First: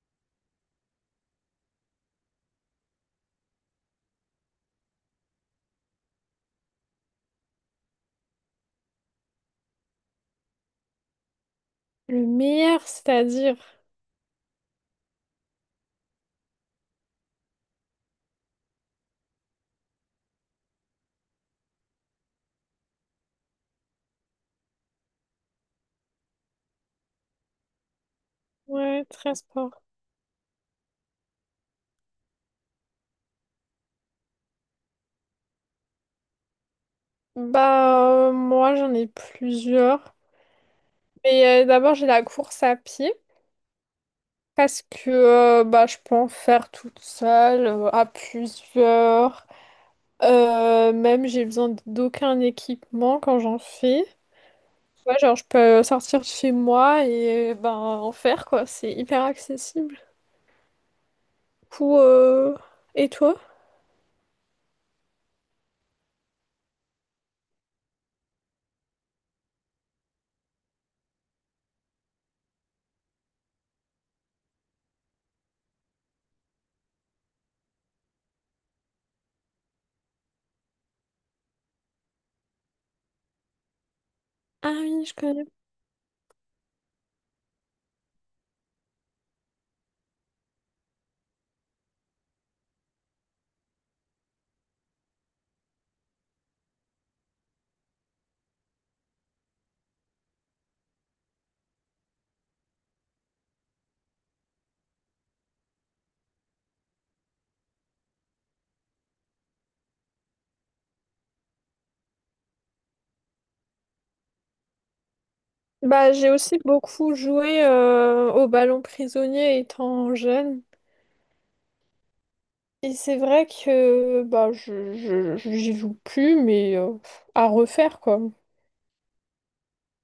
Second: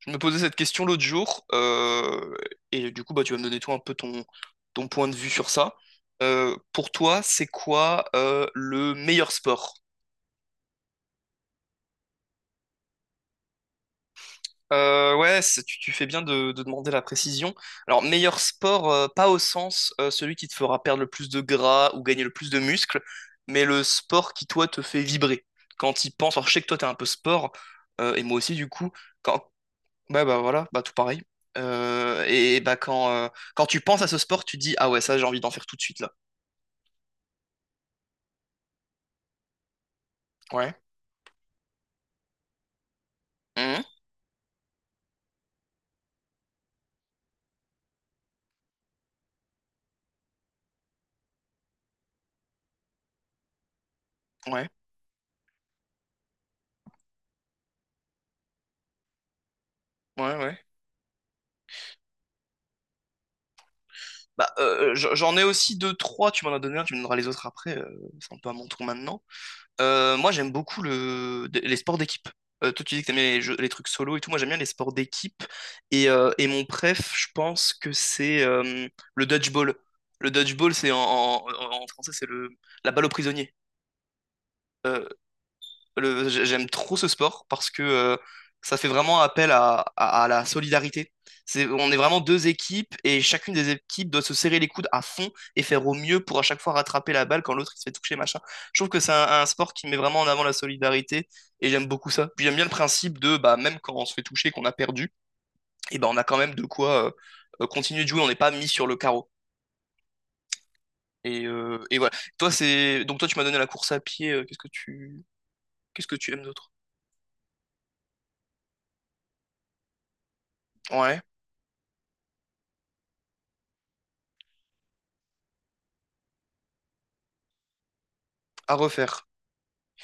Je me posais cette question l'autre jour, et du coup, bah, tu vas me donner toi un peu ton point de vue sur ça. Pour toi, c'est quoi le meilleur sport? Le meilleur, c'est-à-dire, Ouais, tu fais bien de demander la précision. Alors, meilleur sport, pas au sens celui qui te fera perdre le plus de gras ou gagner le plus de muscles, mais le sport qui, toi, te fait vibrer. Quand il pense, alors je sais que toi, t'es un peu sport, et moi aussi, du coup, ouais, très quand, sport. ouais, bah voilà, bah tout pareil. Euh, et bah quand, euh, quand tu penses à ce sport, tu dis, ah ouais, ça j'ai envie d'en faire tout de suite là. Moi, j'en ai plusieurs. Ouais. Mais d'abord, j'ai la course à pied Mhm. parce que je peux en faire toute seule, à plusieurs. Même, j'ai besoin d'aucun équipement quand j'en fais. Ouais, Ouais, genre, je peux sortir de chez moi et en faire, quoi. C'est hyper accessible. ouais, ouais. Pour, euh, Et toi? Bah j'en ai aussi deux, trois, tu m'en as donné un, tu me donneras les autres après, c'est un peu à mon tour maintenant. Moi j'aime beaucoup les sports d'équipe. Toi tu dis que t'aimes les trucs solo et tout, moi j'aime bien les sports d'équipe. Et mon préf, je pense que c'est le dodgeball. Le dodgeball, c'est en français, c'est le la balle au prisonnier. Ah oui, Euh, je connais. J'aime trop ce sport parce que ça fait vraiment appel à la solidarité. C'est, on est vraiment deux équipes et chacune des équipes doit se serrer les coudes à fond et faire au mieux pour à chaque fois rattraper la balle quand l'autre il se fait toucher, machin. Je trouve que c'est un sport qui met vraiment en avant la solidarité et j'aime beaucoup ça. Puis j'aime bien le principe de bah, même quand on se fait toucher, qu'on a perdu, et ben on a quand même de quoi continuer de jouer, on n'est pas mis sur le carreau. Et voilà. Toi, c'est... Donc toi, tu m'as donné la course à pied. Qu'est-ce que J'ai tu aimes aussi d'autre? beaucoup joué au ballon prisonnier étant jeune. Ouais, Et c'est vrai que j'y joue plus, mais à refaire quoi. à refaire.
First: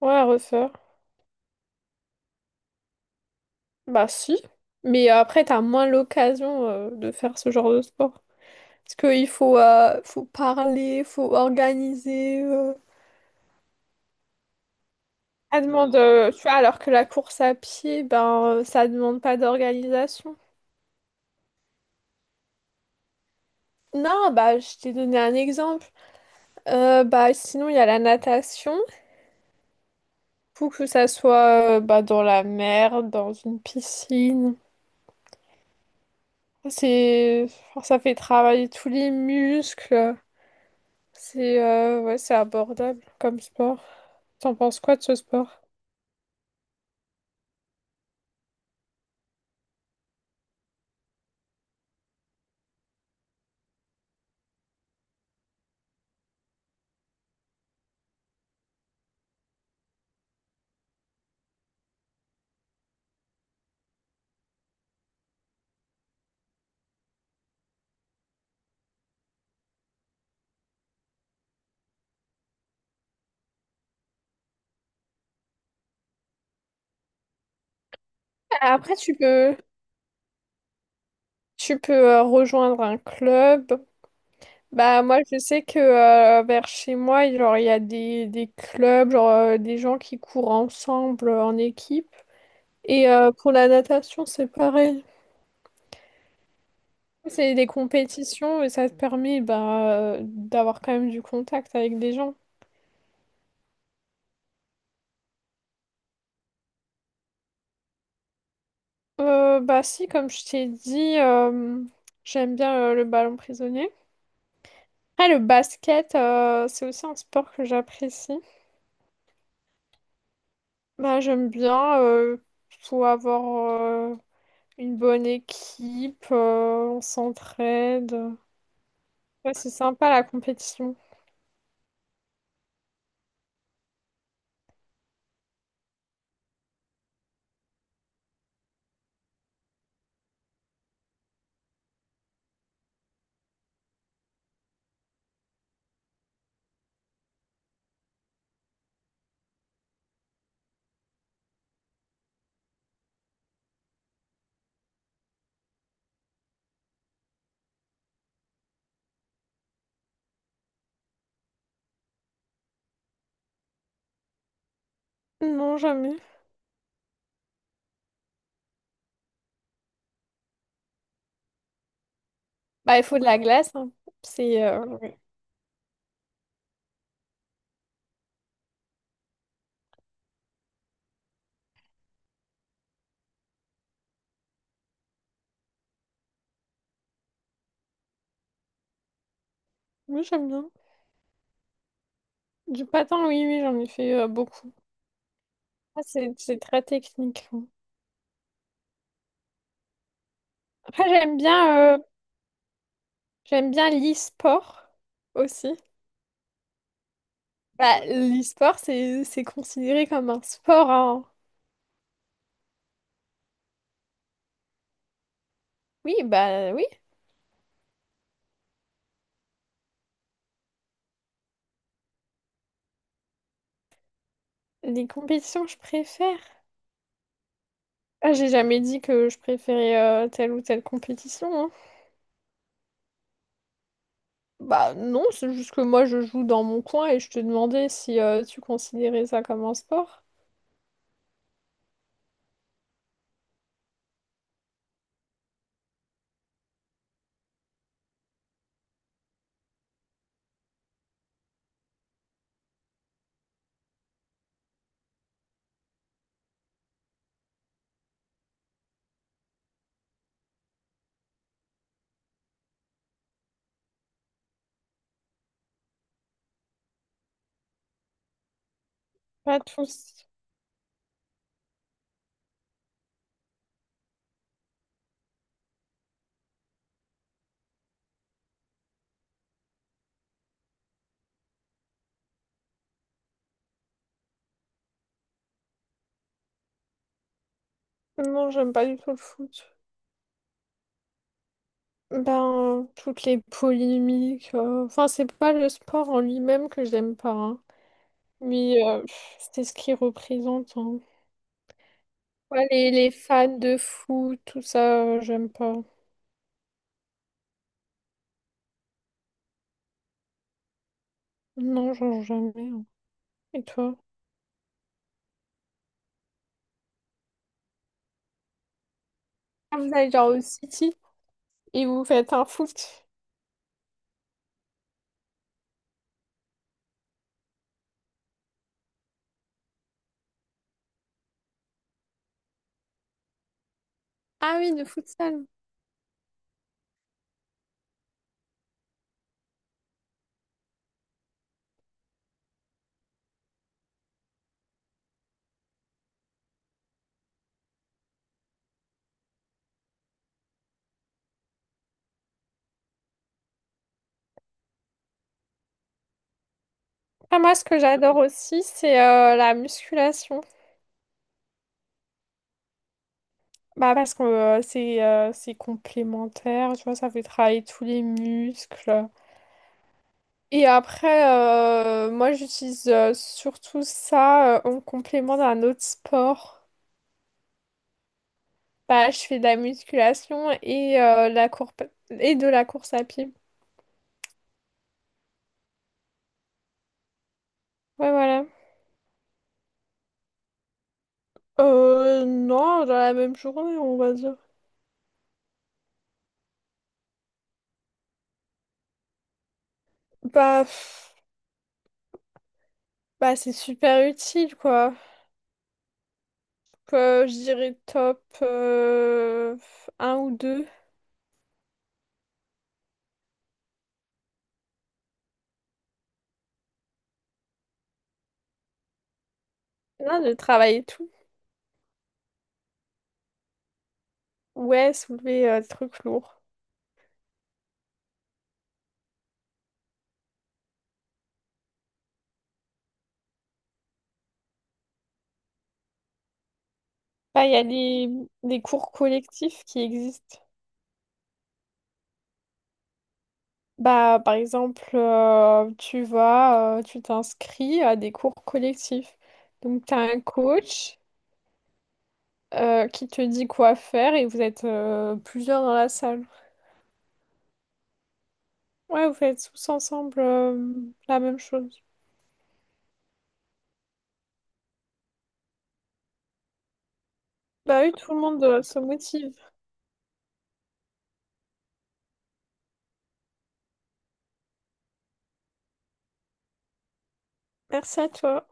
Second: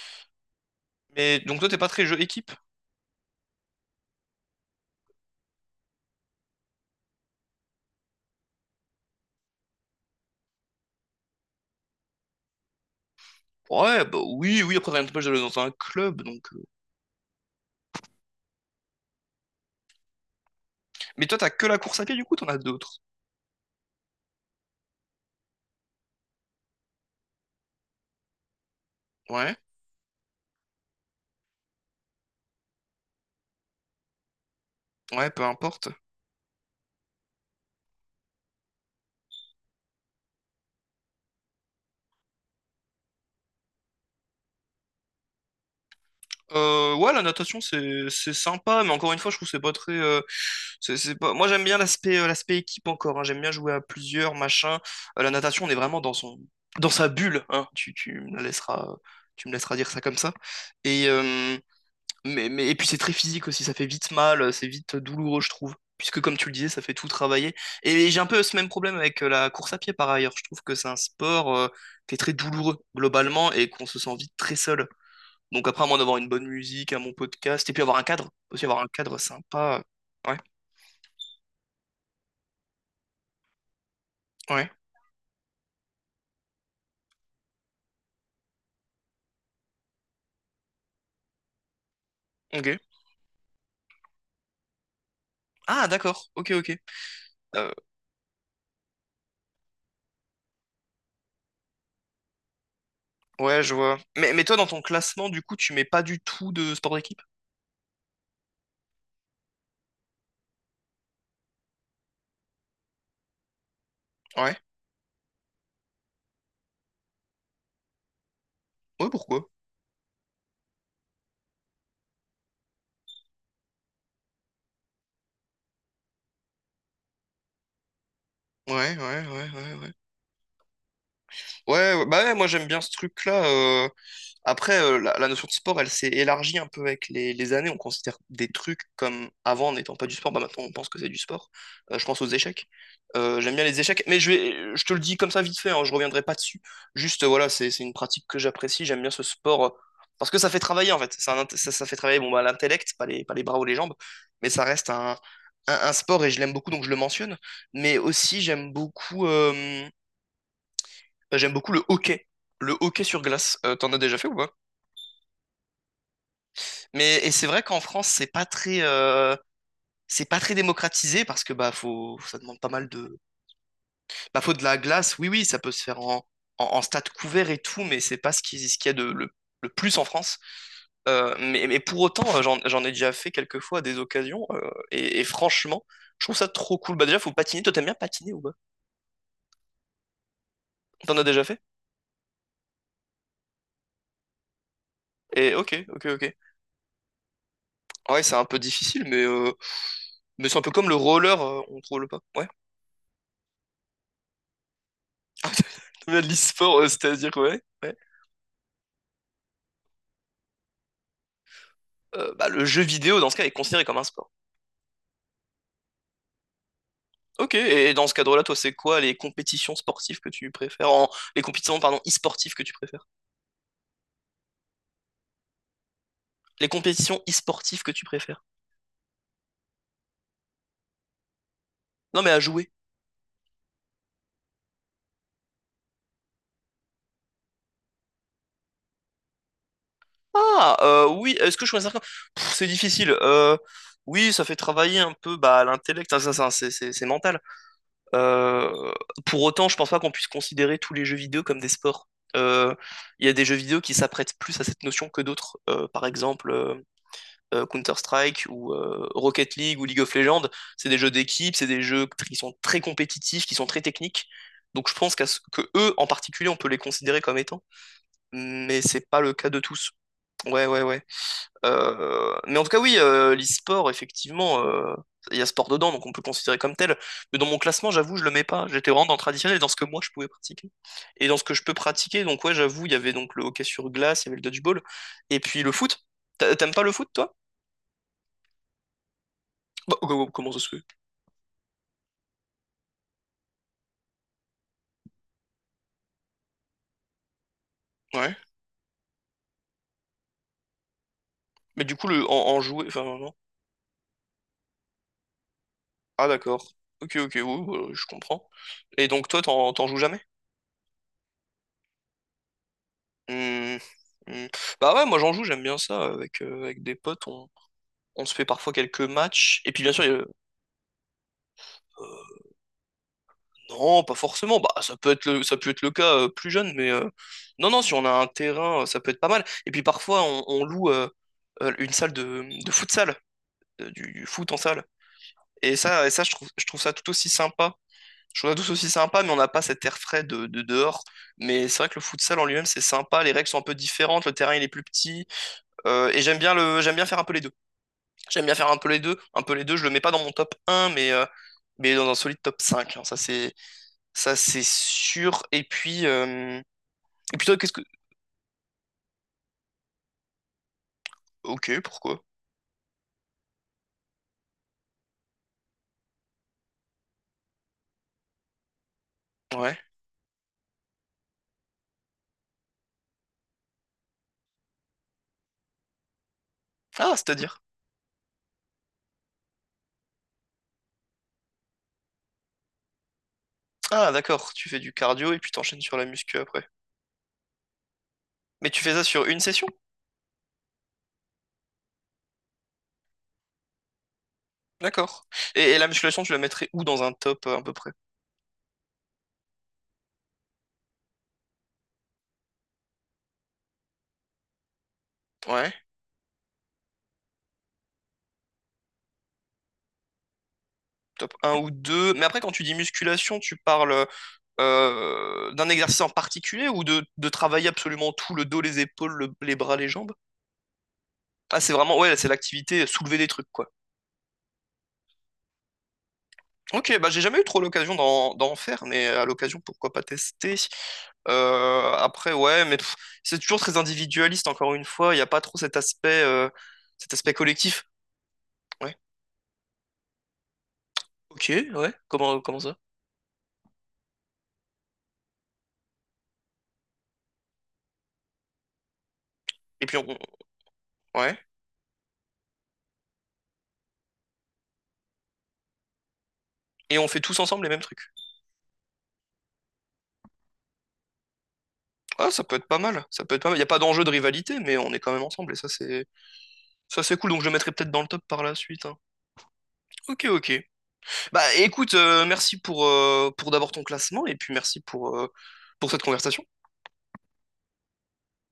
Ouais, à refaire. Mais donc toi, t'es pas très jeu équipe? Bah si. Mais après, t'as moins l'occasion de faire ce genre de sport. Parce qu'il faut parler, faut organiser. Ouais, bah oui, oui, après t'as une j'allais dans Ça un demande, club, tu donc... vois, euh. alors que la course à pied, ça demande pas d'organisation. Mais toi, t'as que la course à pied, du coup, t'en as d'autres. Non, bah, je t'ai donné un exemple. Sinon, il y a la natation. Ouais, Faut que ça soit dans la mer, dans une piscine. ouais, peu importe. C'est... enfin, ça fait travailler tous les muscles. C'est ouais, c'est abordable comme sport. T'en penses quoi de ce sport? Ouais, la natation, c'est sympa, mais encore une fois, je trouve que c'est pas très... c'est pas... Moi, j'aime bien l'aspect l'aspect équipe encore, hein. J'aime bien jouer à plusieurs, machin. La natation, on est vraiment dans son... dans sa bulle, hein. Tu me la laisseras... Tu me laisseras dire ça comme ça. Et, euh, mais, et puis c'est très physique aussi, ça fait vite mal, c'est vite douloureux, je trouve. Puisque comme tu le disais, ça fait tout travailler. Et j'ai un peu ce même problème avec la course à pied par ailleurs. Je trouve que c'est un sport qui est très douloureux globalement et qu'on se sent vite très seul. Donc après, à moins d'avoir une bonne musique, un bon podcast, et puis avoir un cadre, aussi avoir un Après, tu cadre peux, sympa. Ouais, tu peux rejoindre un club. ouais, Bah, moi, je sais que vers chez moi, il y a des clubs, genre, des gens qui courent ensemble en équipe. ok. Et pour la natation, c'est pareil. Ah d'accord, ok, ok. C'est des Euh, compétitions et ça te permet d'avoir quand même du contact avec des gens. ouais, je vois. Mais toi, dans ton classement, du coup, tu mets pas du tout de sport d'équipe? Bah si, comme je t'ai dit, j'aime bien le ballon prisonnier. Ouais. Après, le basket, c'est aussi un sport que j'apprécie. Ouais, pourquoi? Bah, j'aime bien, faut avoir euh, une bonne équipe, on s'entraide. Ouais, ouais, ouais, Ouais, c'est ouais, ouais. sympa la compétition. Ouais, ouais, bah ouais, moi j'aime bien ce truc-là. Après, la notion de sport, elle s'est élargie un peu avec les années. On considère des trucs comme avant n'étant pas du sport. Bah, maintenant, on pense que c'est du sport. Je pense aux échecs. J'aime bien les échecs, mais je vais, je te le dis comme ça vite fait, hein, je reviendrai pas dessus. Juste, voilà, c'est une pratique que j'apprécie. J'aime bien ce sport parce que ça fait travailler en fait. C'est un int- ça fait travailler bon, bah, l'intellect, pas les bras ou les jambes, mais ça reste un sport et je l'aime beaucoup donc je le mentionne. Mais aussi, j'aime beaucoup le hockey. Le hockey sur glace. T'en as déjà fait ou pas? Non, jamais. Mais et c'est vrai qu'en France, c'est pas très démocratisé parce que bah faut, ça demande pas mal Bah, il de, faut de la glace, hein. bah faut C'est... de la euh, glace. Oui, oui, ça peut se faire en stade couvert et tout, mais c'est pas ce qu'il y a le plus en France. Mais pour autant, j'en ai déjà fait quelques fois à des occasions et franchement, je trouve ça trop cool. Bah déjà, faut patiner. Toi, t'aimes bien patiner ou pas? Oui, j'aime bien. T'en as déjà fait? Du patin, oui, oui, j'en ai fait beaucoup. Et ok, Ah, ok, C'est ok. c'est très technique, hein. Ouais, c'est un peu difficile, mais c'est un peu comme le Après, roller, on ne roule pas. Ouais. j'aime bien l'e-sport aussi. T'aimes de l'e-sport, c'est-à-dire ouais. Bah, l'e-sport, c'est considéré comme un sport, hein. Bah, le jeu vidéo, dans ce cas, est considéré comme un sport. Oui, bah oui. Ok, et dans ce cadre-là, toi, c'est quoi les compétitions sportives que tu préfères? En- les compétitions, pardon, e-sportives que tu préfères? Les compétitions, je préfère. Les compétitions e-sportives que tu Ah, préfères? j'ai jamais dit que je préférais telle ou telle compétition, hein. Non, mais à jouer. Bah non, c'est juste que moi, je joue dans mon coin et je te demandais si tu considérais ça comme un sport. Ah, oui, est-ce que je considère comme... Pff, c'est difficile. Oui, ça fait travailler un peu bah, l'intellect, hein, c'est mental. Euh, Pour autant, je pense pas qu'on puisse considérer tous les jeux vidéo comme des sports. Euh, Il y a des jeux vidéo qui s'apprêtent plus à cette notion que d'autres. Par exemple... Counter-Strike ou Rocket League ou League of Legends, c'est des jeux d'équipe, c'est des jeux qui sont très compétitifs, qui sont très techniques. Donc je pense que eux en particulier, on peut les considérer comme étant, mais c'est pas le cas de Pas tous. tous. Ouais, ouais, ouais. Mais en tout cas, oui, l'e-sport, effectivement, il y a sport dedans, donc on peut le considérer comme tel. Mais dans mon classement, j'avoue, je le mets pas. J'étais vraiment dans le traditionnel, dans ce que moi je pouvais pratiquer. Et dans ce que je peux pratiquer, donc ouais, j'avoue, il y avait donc le hockey sur glace, il y avait le dodgeball, et puis le foot. T'a- T'aimes pas le foot, toi? Non, j'aime pas du tout le foot. Bah, oh, oh, oh, comment ça se fait? Ben, toutes les polémiques. Enfin, c'est pas le sport en lui-même que j'aime pas, hein. Ouais. Mais c'est ce qu'il représente, hein. Mais du coup, en Ouais, jouer. Enfin, les non. fans de foot, tout ça, j'aime pas. Ah, d'accord. Ok, ok, oui, oui, oui, je comprends. Et donc, toi, t'en joues jamais? Non, j'en joue jamais, hein. Et Hmm, toi? hmm. Bah ouais, moi, j'en joue, j'aime bien ça. Avec, avec des potes, on se fait parfois quelques matchs. Et Ah, puis, vous bien sûr, il y allez a le- genre au City et vous faites euh, un foot. non, pas forcément. Bah, ça peut être ça peut être le cas plus jeune, mais non, non, si on a un terrain, ça peut être pas mal. Et puis, parfois, on loue une salle de futsal, du foot en Ah oui, salle. de futsal. Et ça je trouve ça tout aussi sympa. Je trouve ça tous aussi sympa, mais on n'a pas cet air frais de dehors. Mais c'est vrai que le futsal en lui-même, c'est sympa. Les règles sont un peu différentes, le terrain il est plus petit. Et j'aime bien j'aime bien faire un peu les deux. J'aime bien faire un peu les deux. Un peu les deux, je le mets pas dans mon top un, mais dans un solide top 5. Hein. Ça, c'est sûr. Et Ah, puis moi, toi, ce qu'est-ce que que. j'adore aussi, c'est la musculation. Ok, pourquoi? Bah, parce que c'est complémentaire, tu vois, ça fait travailler tous les muscles. Ouais. Et après, moi, j'utilise surtout ça en complément d'un autre sport. Ah, c'est-à-dire. Bah, je fais de la musculation et la courbe et de la course à pied. Ah, d'accord. Tu fais du cardio et puis t'enchaînes sur la muscu après. Ouais, voilà. Mais tu fais ça sur une session? Non, dans la même journée, on va dire. D'accord. Et la musculation, tu la mettrais où dans un top à peu près? Bah, pff, Bah c'est super utile, quoi. Ouais. Je dirais top un ou deux. Top un ou 2, mais après, quand tu dis musculation, tu parles d'un exercice en particulier ou de travailler absolument tout, le dos, les épaules, les bras, les jambes? Non, de travailler tout. Ah, c'est vraiment, ouais, c'est l'activité soulever des trucs, quoi. Ouais, soulever des trucs lourds. Ok, bah j'ai jamais eu trop l'occasion d'en faire, mais à l'occasion, pourquoi pas tester? Après, ouais, mais pff, c'est toujours très individualiste, encore une fois. Il n'y a pas trop cet aspect Bah, il y a collectif. Des cours Ouais, collectifs qui existent. ok, ouais, comment, comment ça? Bah, par exemple, tu vas, tu t'inscris à des cours collectifs. Et Donc, tu puis, as on, un coach ouais. Qui te dit quoi faire et vous êtes plusieurs dans la salle. Et on fait tous ensemble les mêmes trucs. Ouais, vous faites tous ensemble la même chose. Ah, ça peut être pas mal. Ça peut être pas mal. Il n'y a pas d'enjeu de rivalité, mais on est quand même ensemble et ça c'est cool. Donc je le mettrai Bah peut-être oui, dans le tout le top par monde la se suite. Hein. motive. Ok, ok. Bah écoute, merci pour d'abord ton classement et puis merci pour cette conversation. Merci à toi.